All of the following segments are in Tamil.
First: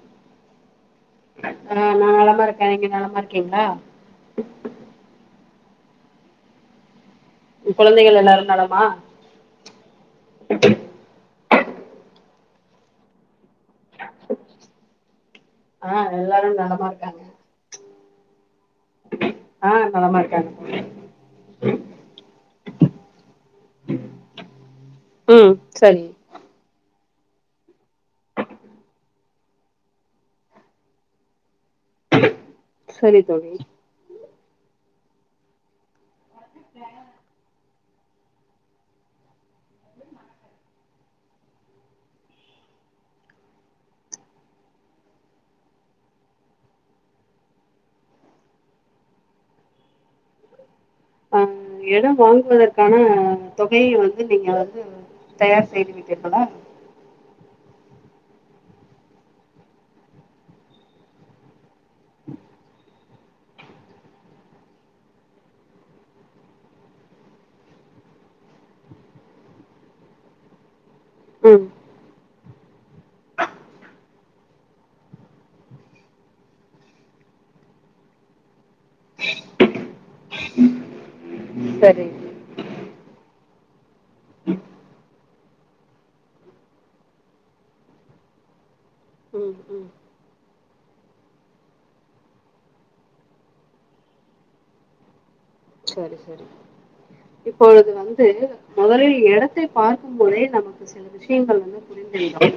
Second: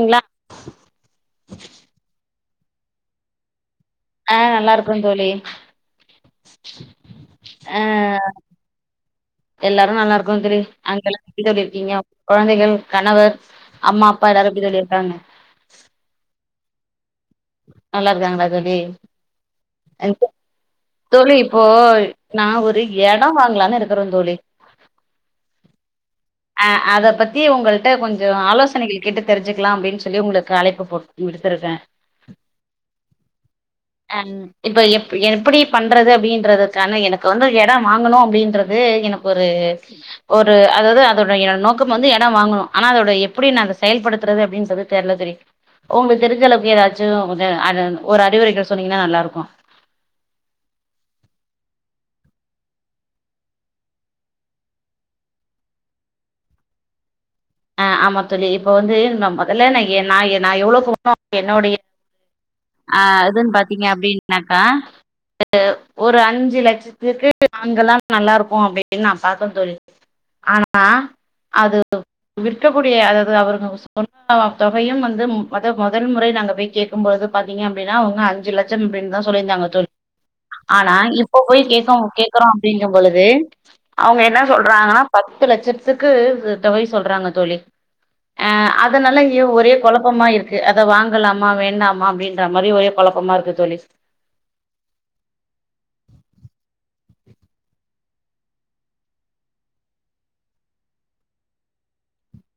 ங்களா ஆஹ் நா நலமா இருக் நீங்க நலமா இருக்கீங்ளா அஹ் நல்லா இருக்கும் தோழி [inaudible] உங்க குழந்தைகள் அஹ் எல்லாரு நலமா எல்லாரும் நல்லா இருக்கோ தோழி அங்கெல்லா எப்டி தோழி இருக்கீங்க ககொழந்தைகள் கணவர் அம்மா அப்பா எல்லாரும் எப்டி தோழி இருக்காங்க ஆஹ் எல்லாரும் நலம் மாருக்காங்க நல்லா இருக்காங்களா தோழி ஆ நலமா இருக்காங்க [inaudible] தோழி இப்போ நா ஒரு எடம் வாங்கலான்னு இருக்குற தோழி ம் சரி அஹ் அத பத்தி உங்கள்ட்ட கொஞ்சம் ஆலோசனைகள் கேட்டு தெரிஞ்சுக்கலா அப்டின்னு சொல்லி உங்களுக்கு அழைப்பு போட் விடுத்துருக்கே சரி தோழி ம் இப்ப எப்- எப்புடி பண்றது அப்டின் ண்றதுக்கான எனக்கு வந்து எ எடம் வாங்கணு அப்டின்றது எனக்கு ஒரு ஒரு அதாவ்து அதோட நோக்கம் வந்து எடம் வாங்கணு ஆனா அதோட எப்டி நா அத செயல்படுத்துறது அப்டி சொல்லி தெர்ல தோழி உங்களுக்கு தெரிஞ்சளவுக்கு ஏதாச்சு கொஞ்ச [unintelligible] ஒரு அறிவுரைகள் சொன்னீங்கன்னா நல்லா இருக்கு ஆஹ் எடம் வாங்குவதற்கான தொகைய வந்து நீங்க வந்து தயார் செய்து விட்டீர்களா ஆ ஆமா தோழி இப்ப வந்து நா மொதல்லே நா நா எவ்ளோ [unintelligible] என்னோடைய ஆ எதுன்னு பாத்தீங்க அப்டின்னாக்கா ஒரு அஞ்சு லட்சத்துக்கு வாங்கனா நல்லாருக்கு அப்டின் நா பாத்த தோழி ஆனா ஆ ம் அது விற்கக்கூடிய அதாவது அவரு ங்க சொன்ன தொகையும் வந்து மொத மொதல் முறை நாங்க போய் கேக்கும்பொழுது பாத்திங்க அப்டினா இன்னு அஞ்சு லட்ச [unintelligible] அப்டின்தா சொல்லிருந்தாங்க தோழி ஆனா இப்ப போய் சரி கேக்கறோ அப்டிங்க பொழுது அவங்க என்ன சொல்றாங்கனா பத்து லட்சத்துக்கு தொகை சொல்றாங்க தோழி ஆ அதனால [unintelligible] ம் ஒரே ம் கொழப்பமா இருக்கு [unintelligible] அதை வாங்கலாமா வேண்டாமா அப்டின் [unintelligible] மாரி ஒரே கொழப்பமா இருக்கு தோழி செரி செரி இப்பொழுது வந்து மொதலில் எடத்தை பார்க்குபோதே நமக்கு சில விஷயங்கள் வந்து புரிந்து விடு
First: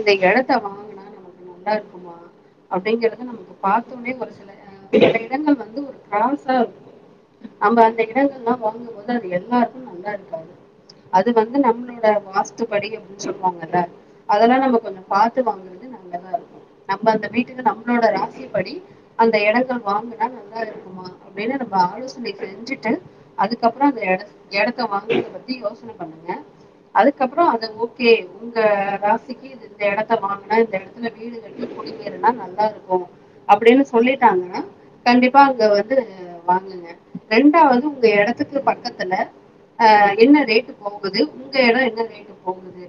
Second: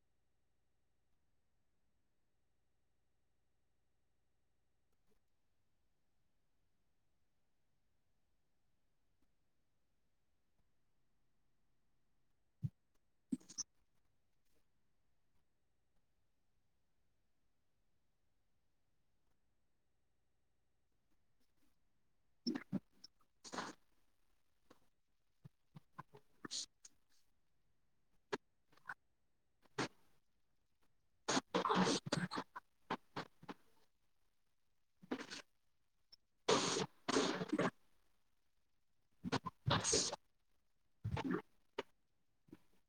இந்த எடத்த வாங்கினா நமக்கு நல்லாருக்குமா அப்டிங்கறத நமக்கு பாத்தோனே ஒரு சில சில இடங்கள் வந்து ஒரு கிராஸா இருக்கு நம்ப அந்த எடங்கள்லா வாங்கும்போது அது எல்லாருக்கு நல்லாருக்காது அது வந்து நம்ளோட வாஸ்துபடி அப்டினு சொல்லுவாங்கல்ல அதெல்லா நம்ம கொஞ்ச பாத்து வாங்குறது நல்லதாருக்கு நம்ம அந்த வீட்டுக்கு நம்ளோட ராசிப்படி அந்த எடங்கள் வாங்குனா நல்லாருக்குமா அப்டினு நம்ம ஆலோசி [unintelligible] இப்டி செஞ்சிட்டு அதுக்கப்புற அந்த எட எடத்த வாங்கறத பத்தி யோசன பண்ணுங்க அதுக்கப்புற அது ஓகே உங்க ராசிக்கு இந்த எடத்த வாங்குனா இந்த எடத்துல வீடு கட்டி குடியேரூனா நல்லாருக்கு அப்டினு சொல்லிட்டாங்கனா கண்டிப்பா அங்க வந்து வாங்குங்க ரெண்டாவது உங்க எடத்துக்கு பக்கத்துல ஆ என்ன ரேட் போகுது உங்க எடொ என்ன ரேட் போகுது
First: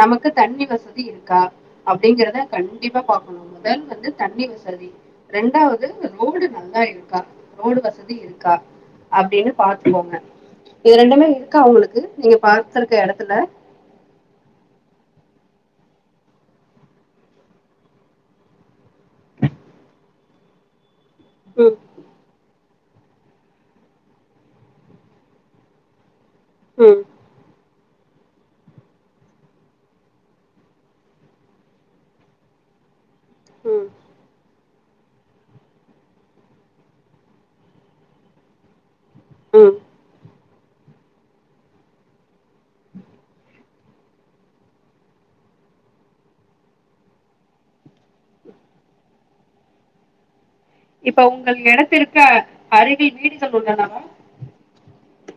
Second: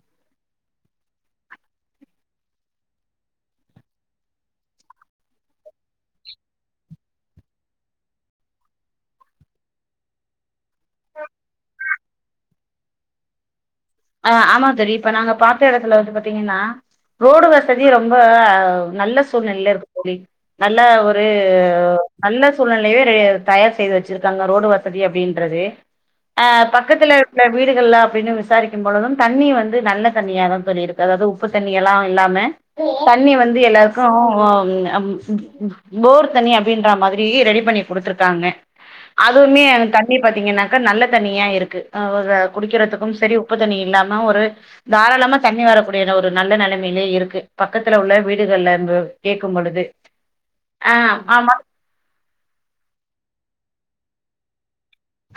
நமக்கு தண்ணி வசதி இருக்கா அப்டிங்கறத கண்டிப்பா பாக்கணு முதல வந்து தண்ணி வசதி ரெண்டாவது ரோடு நல்லா இருக்கா ரோடு வசதி இருக்கு இருக்கா அப்டினு பாத்துக்கோங்க இது ரெண்டுமே இருக்கா உங்களுக்கு நீங்க பாத்துருக்க எடத்துல ஆ ஆமா தோழி இப்ப நாங்க பாத்த எடத்துல வந்து பாத்தீங்கன்னா ரோடு வசதி ரொம்ப நல்ல சூழ்நிலைல இருக்கு தோழி நல்ல ஒரு ம், வந்து நல்ல சூழ்நிலையவே ரெ தயார் செய்து வச்சிருக்காங்க ரோடு வசதி அப்டின்றது ஆ ம், பக்கத்துல இருக்குற வீடு இதுக்ல்லா அப்டின்னு விசாரிக் க்கும் பொழுதும் தண்ணி வந்து நல்ல தண்ணியா தா தோழி இருக்கு அதாவது உப்பு தண்ணி எல்லா இல்லாம தண்ணி வந்து ம், எல்லாருக்கு ஆ ம் அம் ம் ம் போர் தண்ணி அப்டின்ற மாதிரி ரெடி பண்ணி குடுத்துருக்காங்க அதுவுமே ம். எனக்கு தண்ணி பாத்தீங்கன்னாக் அங்க நல்ல தண்ணியா இருக்கு அவுக குடிக்கிறதுக்கும் சரி உப்பு தண்ணி இல்லாம ஒரு தாராளமா தண்ணி வரக்கூடியான ஒரு நல்ல நெலமையிலே இருக்கு பக்கத்துல உள்ள வீடுகள்ல கேக்கும் பொழுது ஆ இப்ப ஆமா உங்கள் எடத்திற்கு அருகில் வீடுகள் உள்ளனவா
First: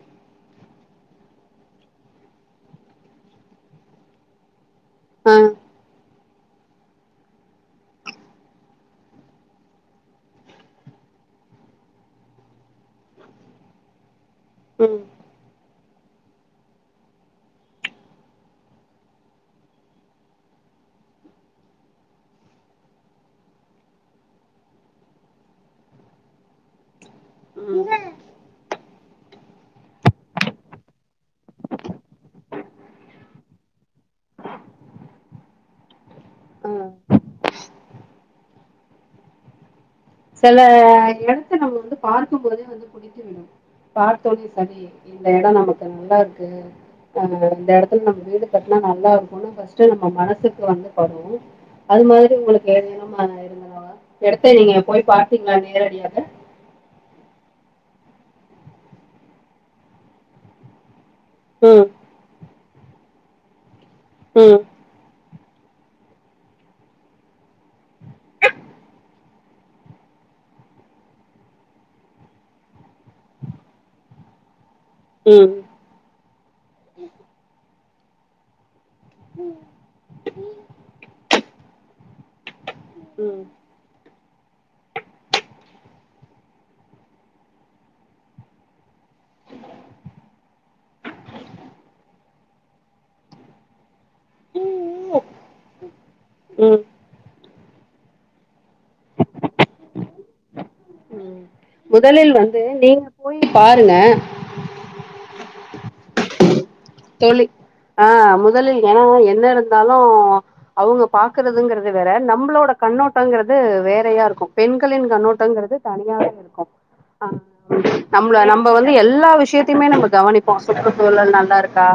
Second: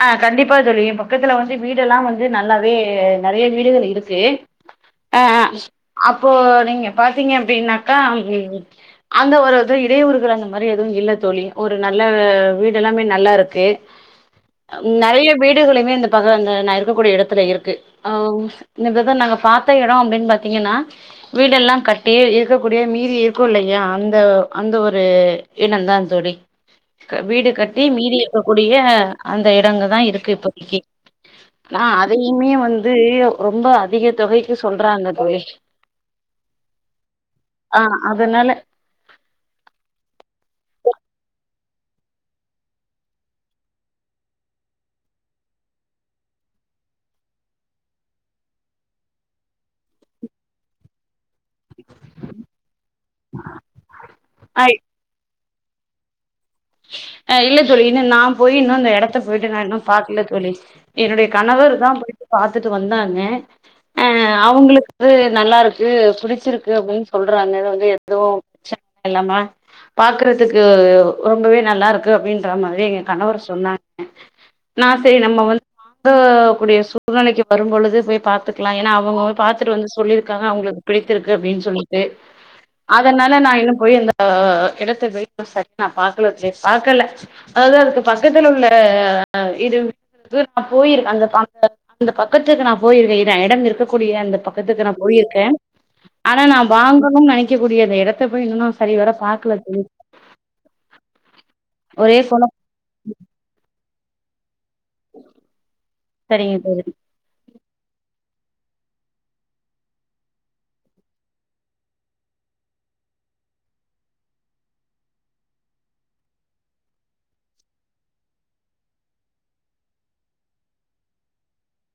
ஆ கண்டிப்பா தோழி ஏ பக்கத்துல வந்து வீடெல்லா வந்து நல்லாவே நெறைய வீடுகள் இருக்கு ஆ ஆ அப் இப்போ நீங்க பாத்தீங்க அப்டின்னாக்கா அந்த ஒரு இது இடையூறுகள் அந்த மாரி எதுவு இல்ல தோழி ஒரு நல்ல வீடு எல்லாமே நல்லாருக்கு ம், நெறைய வீடுகளுமே இந்த பகோ அந்த நா இருக்கக்கூடிய எடத்துல இருக்கு அ இந்த நாங்க பாத்த எடோ அப்டின்னு பாத்தீங்கன்னா வீடெல்லாம் கட்டி இருக்கக்கூடிய மீதி இருக்கு இல்லையா அந்த அந்த ஒரு எடந்தா தோழி வீடு ம், கட்டி மீதி இருக்கக்கூடிய அந்த இடங்க தா இருக்கு இப்போதக்கி நா அதயுமே வந்து ரொம்ப அதிக தொகைக்கு சொல்றாங்க தோழி ஆ. ஆ அதனால செல இடத்த நம்ம வந்து பார்க்கும் போதே வந்து பிடித்து விடும் பாத்தோனே சரி இந்த எடம் நமக்கு நல்லா இருக்கு ஆ இந்த இடத்துல நம்ம வீடு கட்டுனா நல்லா இருக்குன்னு ஃபர்ஸ்ட்டே நம்ம மனசுக்கு வந்து படு அது மாரி உங்களுக்கு ஏதனமா [unintelligible] இருந்தாவா எடத்த நீங்க எப் பாத்தீங்களா நேரடியாக அ இல்ல தோழி இன்னு நா போய் இன்னும் இந்த இடத்த போயிட்டு நா இன்னு பாக்ல தோழி. என்னுடைய கணவர் ம் தா போயிட்டு பாத்து பாத்துட்டு வந்தாங்க. அ ம் அவங்ளுக்கு நல்லாருக்கு புடிச்சிருக்கு அப்படின்னு சொல்றாங்க வந்து எதுவும் பிரச்சன இல்லாம பாக்குறதுக்கு ரொம்பவே நல்லாருக்கு அப்படின்ற மாரி எங்க கணவர் சொன்னாங்க. நா சரி நம்ம ம் வந்து வாங்க கூடிய சூழ்நிலைக்கி வரும் பொழுது போய் பாத்துக்கலாம் ஏனா அவ அவங்க பாத்துட்டு வந்து சொல்லியிருக்காங்க அவங்ளுக்கு பிடித்திருக்கு அப்டின்னு சொல்லி சே அதனால நா இன்னும் போய் அந்த இடத்த போய் இன்னு சரியா நான் பாக்கலே, பாக்கல்ல அதாவது அதுக்கு பக்கத்து உள்ள அ இது வீட்டு [inaudible] நான் போயிருக் அந்த அந்த பக் பக்கத்துக்கு நா போயிருக்கே இதான் இடம் இருக்கு கூடிய அந்த பக்கத்துக்கு நா ம் போயிருக்கே, ஆனா நான் ம் வாங்கணும்னு நினைக்க விக்கக்கூடிய அந்த இடத்த போய் இன்னும் சரி வர பாக்கல தோழி. ம் ஒரே முதலில் கொழ வந்து நீங்க போய் பாருங்க. சரிங்க தோழி தோழி ஆ முதலில் ஏன்னா என்ன இருந்தாலும் அவங்க பாக்குறதுங்கறது வேற, நம்பளோட கண்ணோட்டங்கிறது வேறையா இருக்கும், பெண்களின் கண்ணோட்டங்கிறது தனியாவே இருக்கும், ஆ நம்மள நம்ப வந்து எல்லா விஷயத்தையுமே நம்ம கவனிப்போ சுற்று சூழல் நல்லா இருக்கா,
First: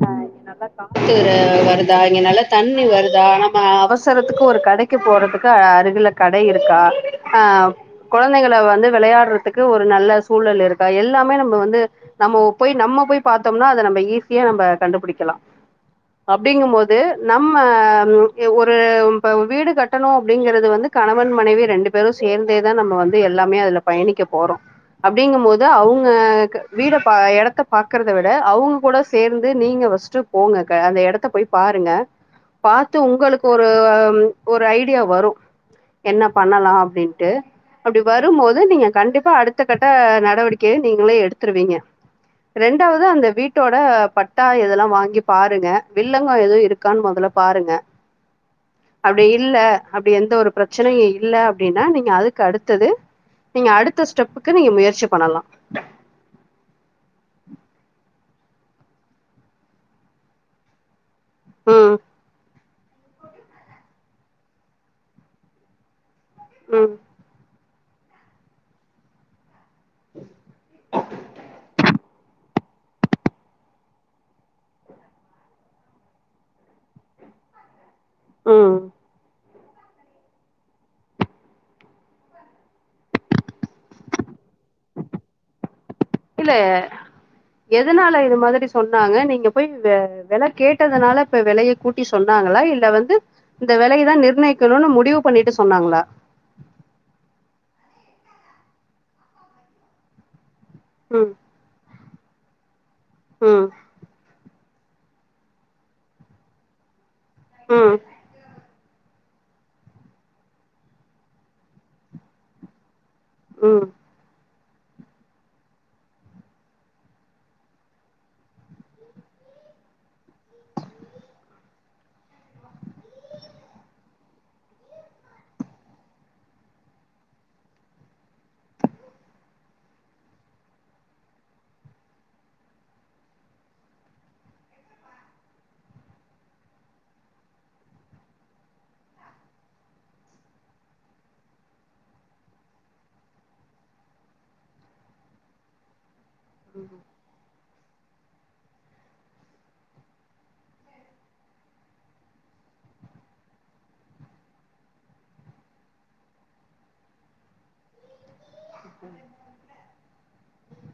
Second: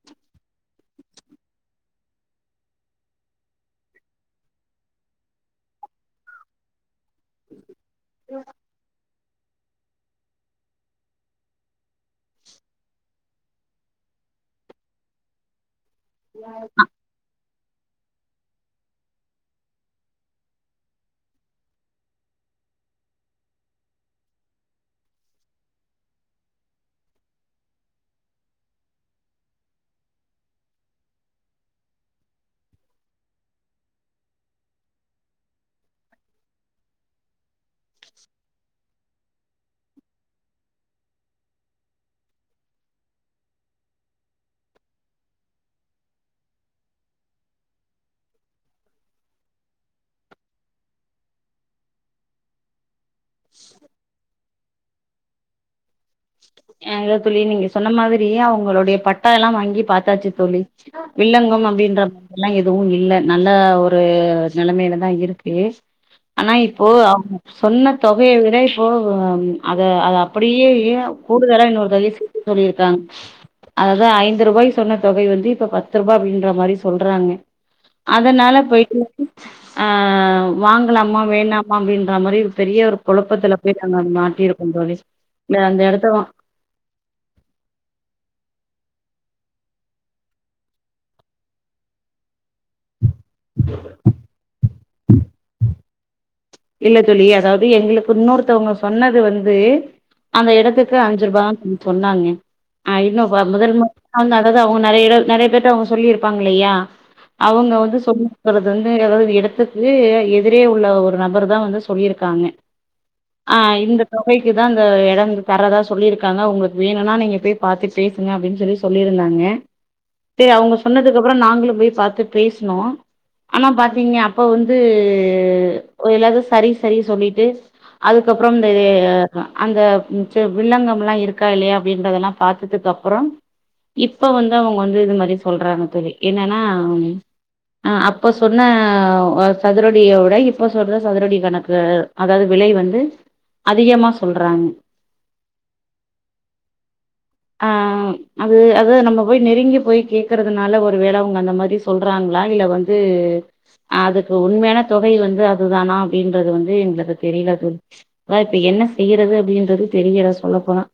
ஆ இங்க நல்லா காத்து வருதா, இங்க நல்லா தண்ணி வருதா, நம்ம அவசரத்துக்கு ஒரு கடைக்கு போறதுக்கு அருகில கடை இருக்கா ஆ கொழந்தைகல வந்து விளையாடுறது துக்கு ஒரு நல்ல சூழல் இருக்கா எல்லாமே நம்ப வந்து நம்மோ போய் நம்ம போய் பாத்தோம்னா அத நம்ப ஈஸியா நம்ப கண்டுபிடிக்கலா. அப்டிங்கம் மோது நம் நம்ம ஒரு இப்ப வீடு கட்டணு அப்படிங்கறது வந்து கணவன், மனைவி ரெண்டு பேரும் சேர்ந்தேதான் நம்ம வந்து எல்லாமே அதுல பயணிக்க போறோம், அப்டிங்கம் போது அவங்க வீட பாத் எடத்த பாக் பாக்கறத விட, அவங்க கூட சேர்ந்து நீங்க ஃபஸ்ட் போங்க கா அந்த இடத்த போய் பாருங்க பாத்து உங்களுக்கு ஒரு ஒரு ஐடியா வரும் என்ன பண்ணலாம் அப்டின்ட்டு, அப்படி வரும்போது நீங்க கண்டிப்பா அடுத்த கட்ட நடவடிக்கைய நீங்களே எடுத்துருவீங்க. ரெண்டாவது அந்த வீட்டோட பட்டா இதெல்லாம் வாங்கி பாருங்க, வில்லங்கம் எதுவும் இருக்கான்னு முதல்ல பாருங்க, அப்படி இல்ல அப்படி எந்த ஒரு பிரச்சனை இல்ல அப்படின்னா நீங்க அதுக்கு அடுத்தது நீங்க அடுத்த ஸ்டெப்புக்கு க்கு நீங்க முயற்சி பண்ணலா. ஏ எப் தோழி நீங்க சொன்ன மாதிரி தோழி அவங்களொடைய பட்டா எல்லாம் வாங்கி பாத்தாச்சு தோழி. வில்ங்கம் ம் அப்படின்ற எல்லாம் யே றோம் இல்ல நல்ல ஒரு நெலைமையிலதான் இருக்கு ஆனால் இப்போ ம் அவ சொன்ன தொகைய விட இப்போஒ அது அது அப்படியே யே கூடுதலா இன்னொரு தொகை சேர்த்து சொல்லிருக்காங்க அதாவது ஐந்து ரூபாய் சொன்ன தொகை வந்து இப்ப பத்து ரூபா அப்டின்ற மாதிரி சொல்றாங்க அதனால ம் போய்ட்டு போய்ட்டு ஆஹ் வாங்கலாமா வேனாமா அப்டின்ற மாரி பெரிய ஒரு குழப்பத்துல போய் நாங்க மாட்டியிருக்கோம் தோழி அந்த எடத்த வா இல்ல எதனால இது மாதிரி சொன்னாங்க நீங்க போய் வ வெலை கேட்டதுனால இப்ப வெலையை கூட்டி சொன்னாங்களா இல்ல வந்து இந்த விலையைதான் நிர்ணயிக்கணும்னு முடிவு பண்ணிட்டு சொன்னாங்களா இல்ல தோழி அதாவது எங்களுக்கு இன்னொருத்தவங்க சொன்னது வந்து அந்த இடத க்கு அஞ்சு ம் ரூபா சொன்னன் நாங்க ஐனோ [unintelligible] ம் முதல் மு அதாவது அவங்க நெறைய இட நெறைய பேர் அவங்க சொல்லியிருப்பாங்க இல்லையா அவுங்க ம் வந்து சொ [unintelligible] வந்து அதாவது இடத்துக்கு எதிரே உள்ள ஒரு நபருக்கு தா வந்து சொல்லியிருக்காங்க ஆஹ் ம் இந்த தொகை இதா அந்த இடம் தறதா சொல்லிருக்காங்க உங்களுக்கு வேணும்னா நீங்க பெய் பாத்து பேசுங்க அப்படின்னு சொல்லி சொல்லிருந்தாங்க சரி அவுங்க சொன்னதுக்கு அப்புறம் நாங்களும் போய் பாத்து பேசனோம் ஆனா பாத்தீங்க அப்ப வந்து எ எல்லாரு சரி சரி சொல்லிட்டு அதுக்கப்றம் இந்த அந்த ச வில்லங்கம்லாம் இருக்கா இல்லையா அப்படின்றதெல்லாம் பாத்ததுக்கு அப்புறம் இப்ப வந்து அவுங்க வந்து இது மாரி சொல்றாங்க தோழி என்னன்னா அப்பா சொன்ன சதுரடிய விட இப்ப சொல்ற சதுரடி கணக்கு அதாவது விலை வந்து அதிகமா சொல்றாங்க ம் ஆஹ் அது அதது நம்ம போய் நெருங்கி போய் கேகறதுனால ஒரு வேளை அவங்க அந்த மாரி சொல்றாங்களா இல்ல வந்து அதுக்கு உண்மையான தொகை வந்து அதுதானா அப்டின்றது வந்து எங்களுக்கு தெரியல தோழி அ இப்ப என்ன செய்யறது அப்டின்றது தெரியல சொல்ல போனா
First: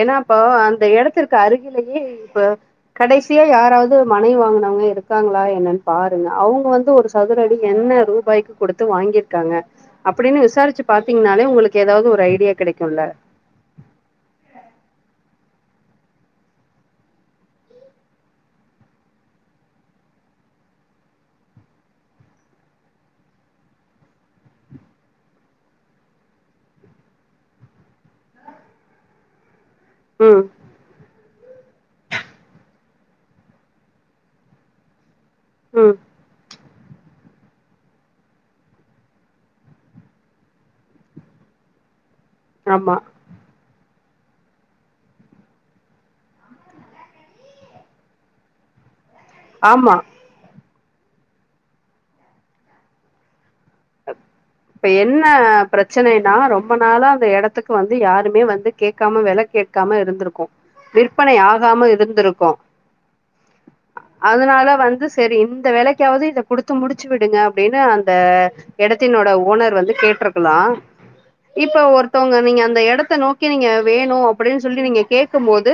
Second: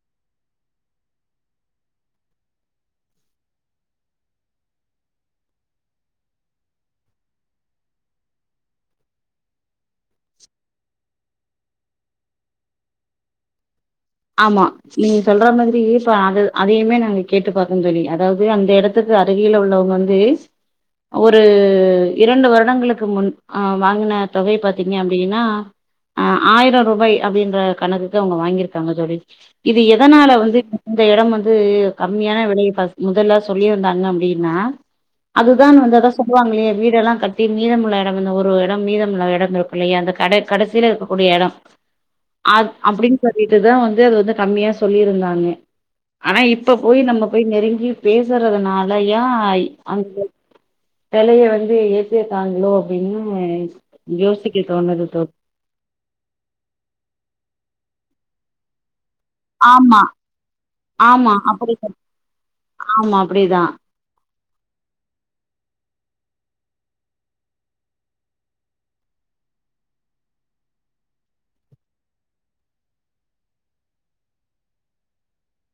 ஏனாப்போ அந்த இடத்த இருக்கு அருகிலேயே இப்ப கடைசியா யாராவது மனை வாங்கனவங்க இருக்காங்களா என்னன்னு பாருங்க அவுங்க வந்து ஒரு சதுரடி என்ன ரூபாய்க்கு கொடுத்து வாங்கிருக்காங்க அப்டின்னு விசாரிச்சு பாத்தீங்கன்னாலே உங்களுக்கு ஏதாவது ஒரு ஐடியா கிடைக்கும்ல ஆமா நீங்க சொல்ற மாரி மே இப்ப அத அதையுமே நாங்க கேட்டு பாக்கொ சொல்லி அதாவது அந்த இடத்துக்கு அருகில உள்ளவங்க வந்து ஒரு இரண்டு வருடங்களுக்கு முன் அ வாங்குன தொகை பாத்தீங்கனா அப்டின்னா அஹ் ஆயிரம் ரூபாய் அப்டின்ற கணக்குக்கு அவங்க வாங்கிருக் காங்க தோழி இது எதனால ம் வந்து இந்த இடம் வந் து கம்மியான விலையை முதலா சொல்லிருந்தாங்க அப்டின்னா அதுதான் வந்து ம் அதான் சொல்லுவாங்களே வீடெல்லாம் கட்டி மீதமுள்ள இடம் இந்த ஒரு இடம் மீதம் உள்ள இடம் இருக்கும் இல்லையா அந்த கட கடைசியில இருக்கக்கூடிய இடம் அ ஆமா அப்புடின் சொல் வந்து அது வந்து கம்மியா சொல்லிருந்தாங்கே ஆனா இப்ப போய் நம்ம போய் நெருங்கி பேசுறதுனால் லையாய் ஆமா [unintelligible] வெலைய வந்து ஏத்திட்டாங்களோ அப்டீன்னு இப்ப என்ன ப்ரச்சனைன்னா ரொம்ப நாளா அந்த எடத்துக் கு வந்து யாருமே வந்து கேக் கம்மி வெல கேக்காம ஆமா இருந்திருக்கோ ஆமா விற்பனை ஆகாம அப்டிதான் இருந்துருக்கோ ஆமா அப்டிதான் அதனால வந்து செரி இந்த வெலைக்காவது இத குடுத்து முடுச்சு விடுங்க அப்டீன்னு அந்த எடத்தினோட ஓனர் வந்து கேட்ருக்கலா இப்ப ஒருத்தவுங்க நீங்க அந்த எடத்த நோக்கி நீங்க வேணு‌ அப்புடின் சொல்லி நீங்க கேட்க்கும் போது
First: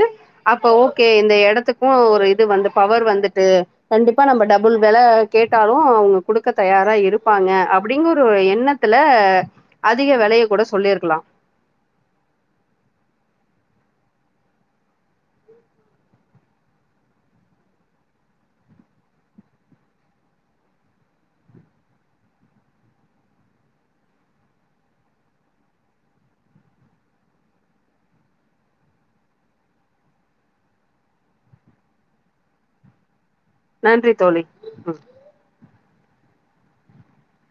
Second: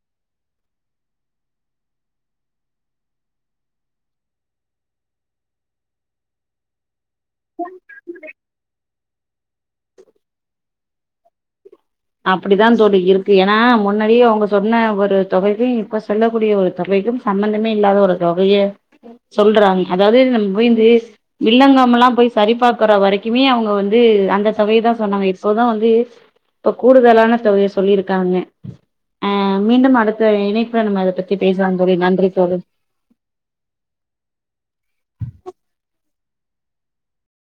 அப்ப ஓகே இந்த எடத்துக்கு ஒரு இது வந்து பவர் வந்துட்டு கண்டிப்பா நம்ப டபுள் வெல கேட்டாலு அவுங்க குடுக்க தயாரா இருப் பாங்க அப் னொரு எண்ணத்துல அதிக வெலைய கூட சொல்லியிருக்கலா அப்புடிதா தோழி இருக்கு ஏனா முன்னாடியே அவுங்க சொன்ன ஒரு தொகைக்கு இப்ப சொல்லக்கூடிய ஒரு தொகைக்கும் சம்மந்தமே இல்லாத ஒரு தொகையே சொல்றாங் அதாவுது நம் மொய்ந்து வில்லங்கம்ல்லா போய் சரிபாக்குற வரைக்குமே அவுங்க வந்து அந்த தொகையதா சொன்னாங்க இப்போதா வந்து ப கூடுதலான தொகைய சொல்லியிருக்காங்க அ மீண்டும் அடுத்த இணைப்புல நம்ம அத பத்தி பேசலா தோழி நன்றி தோழி நன்றி தோழி ம்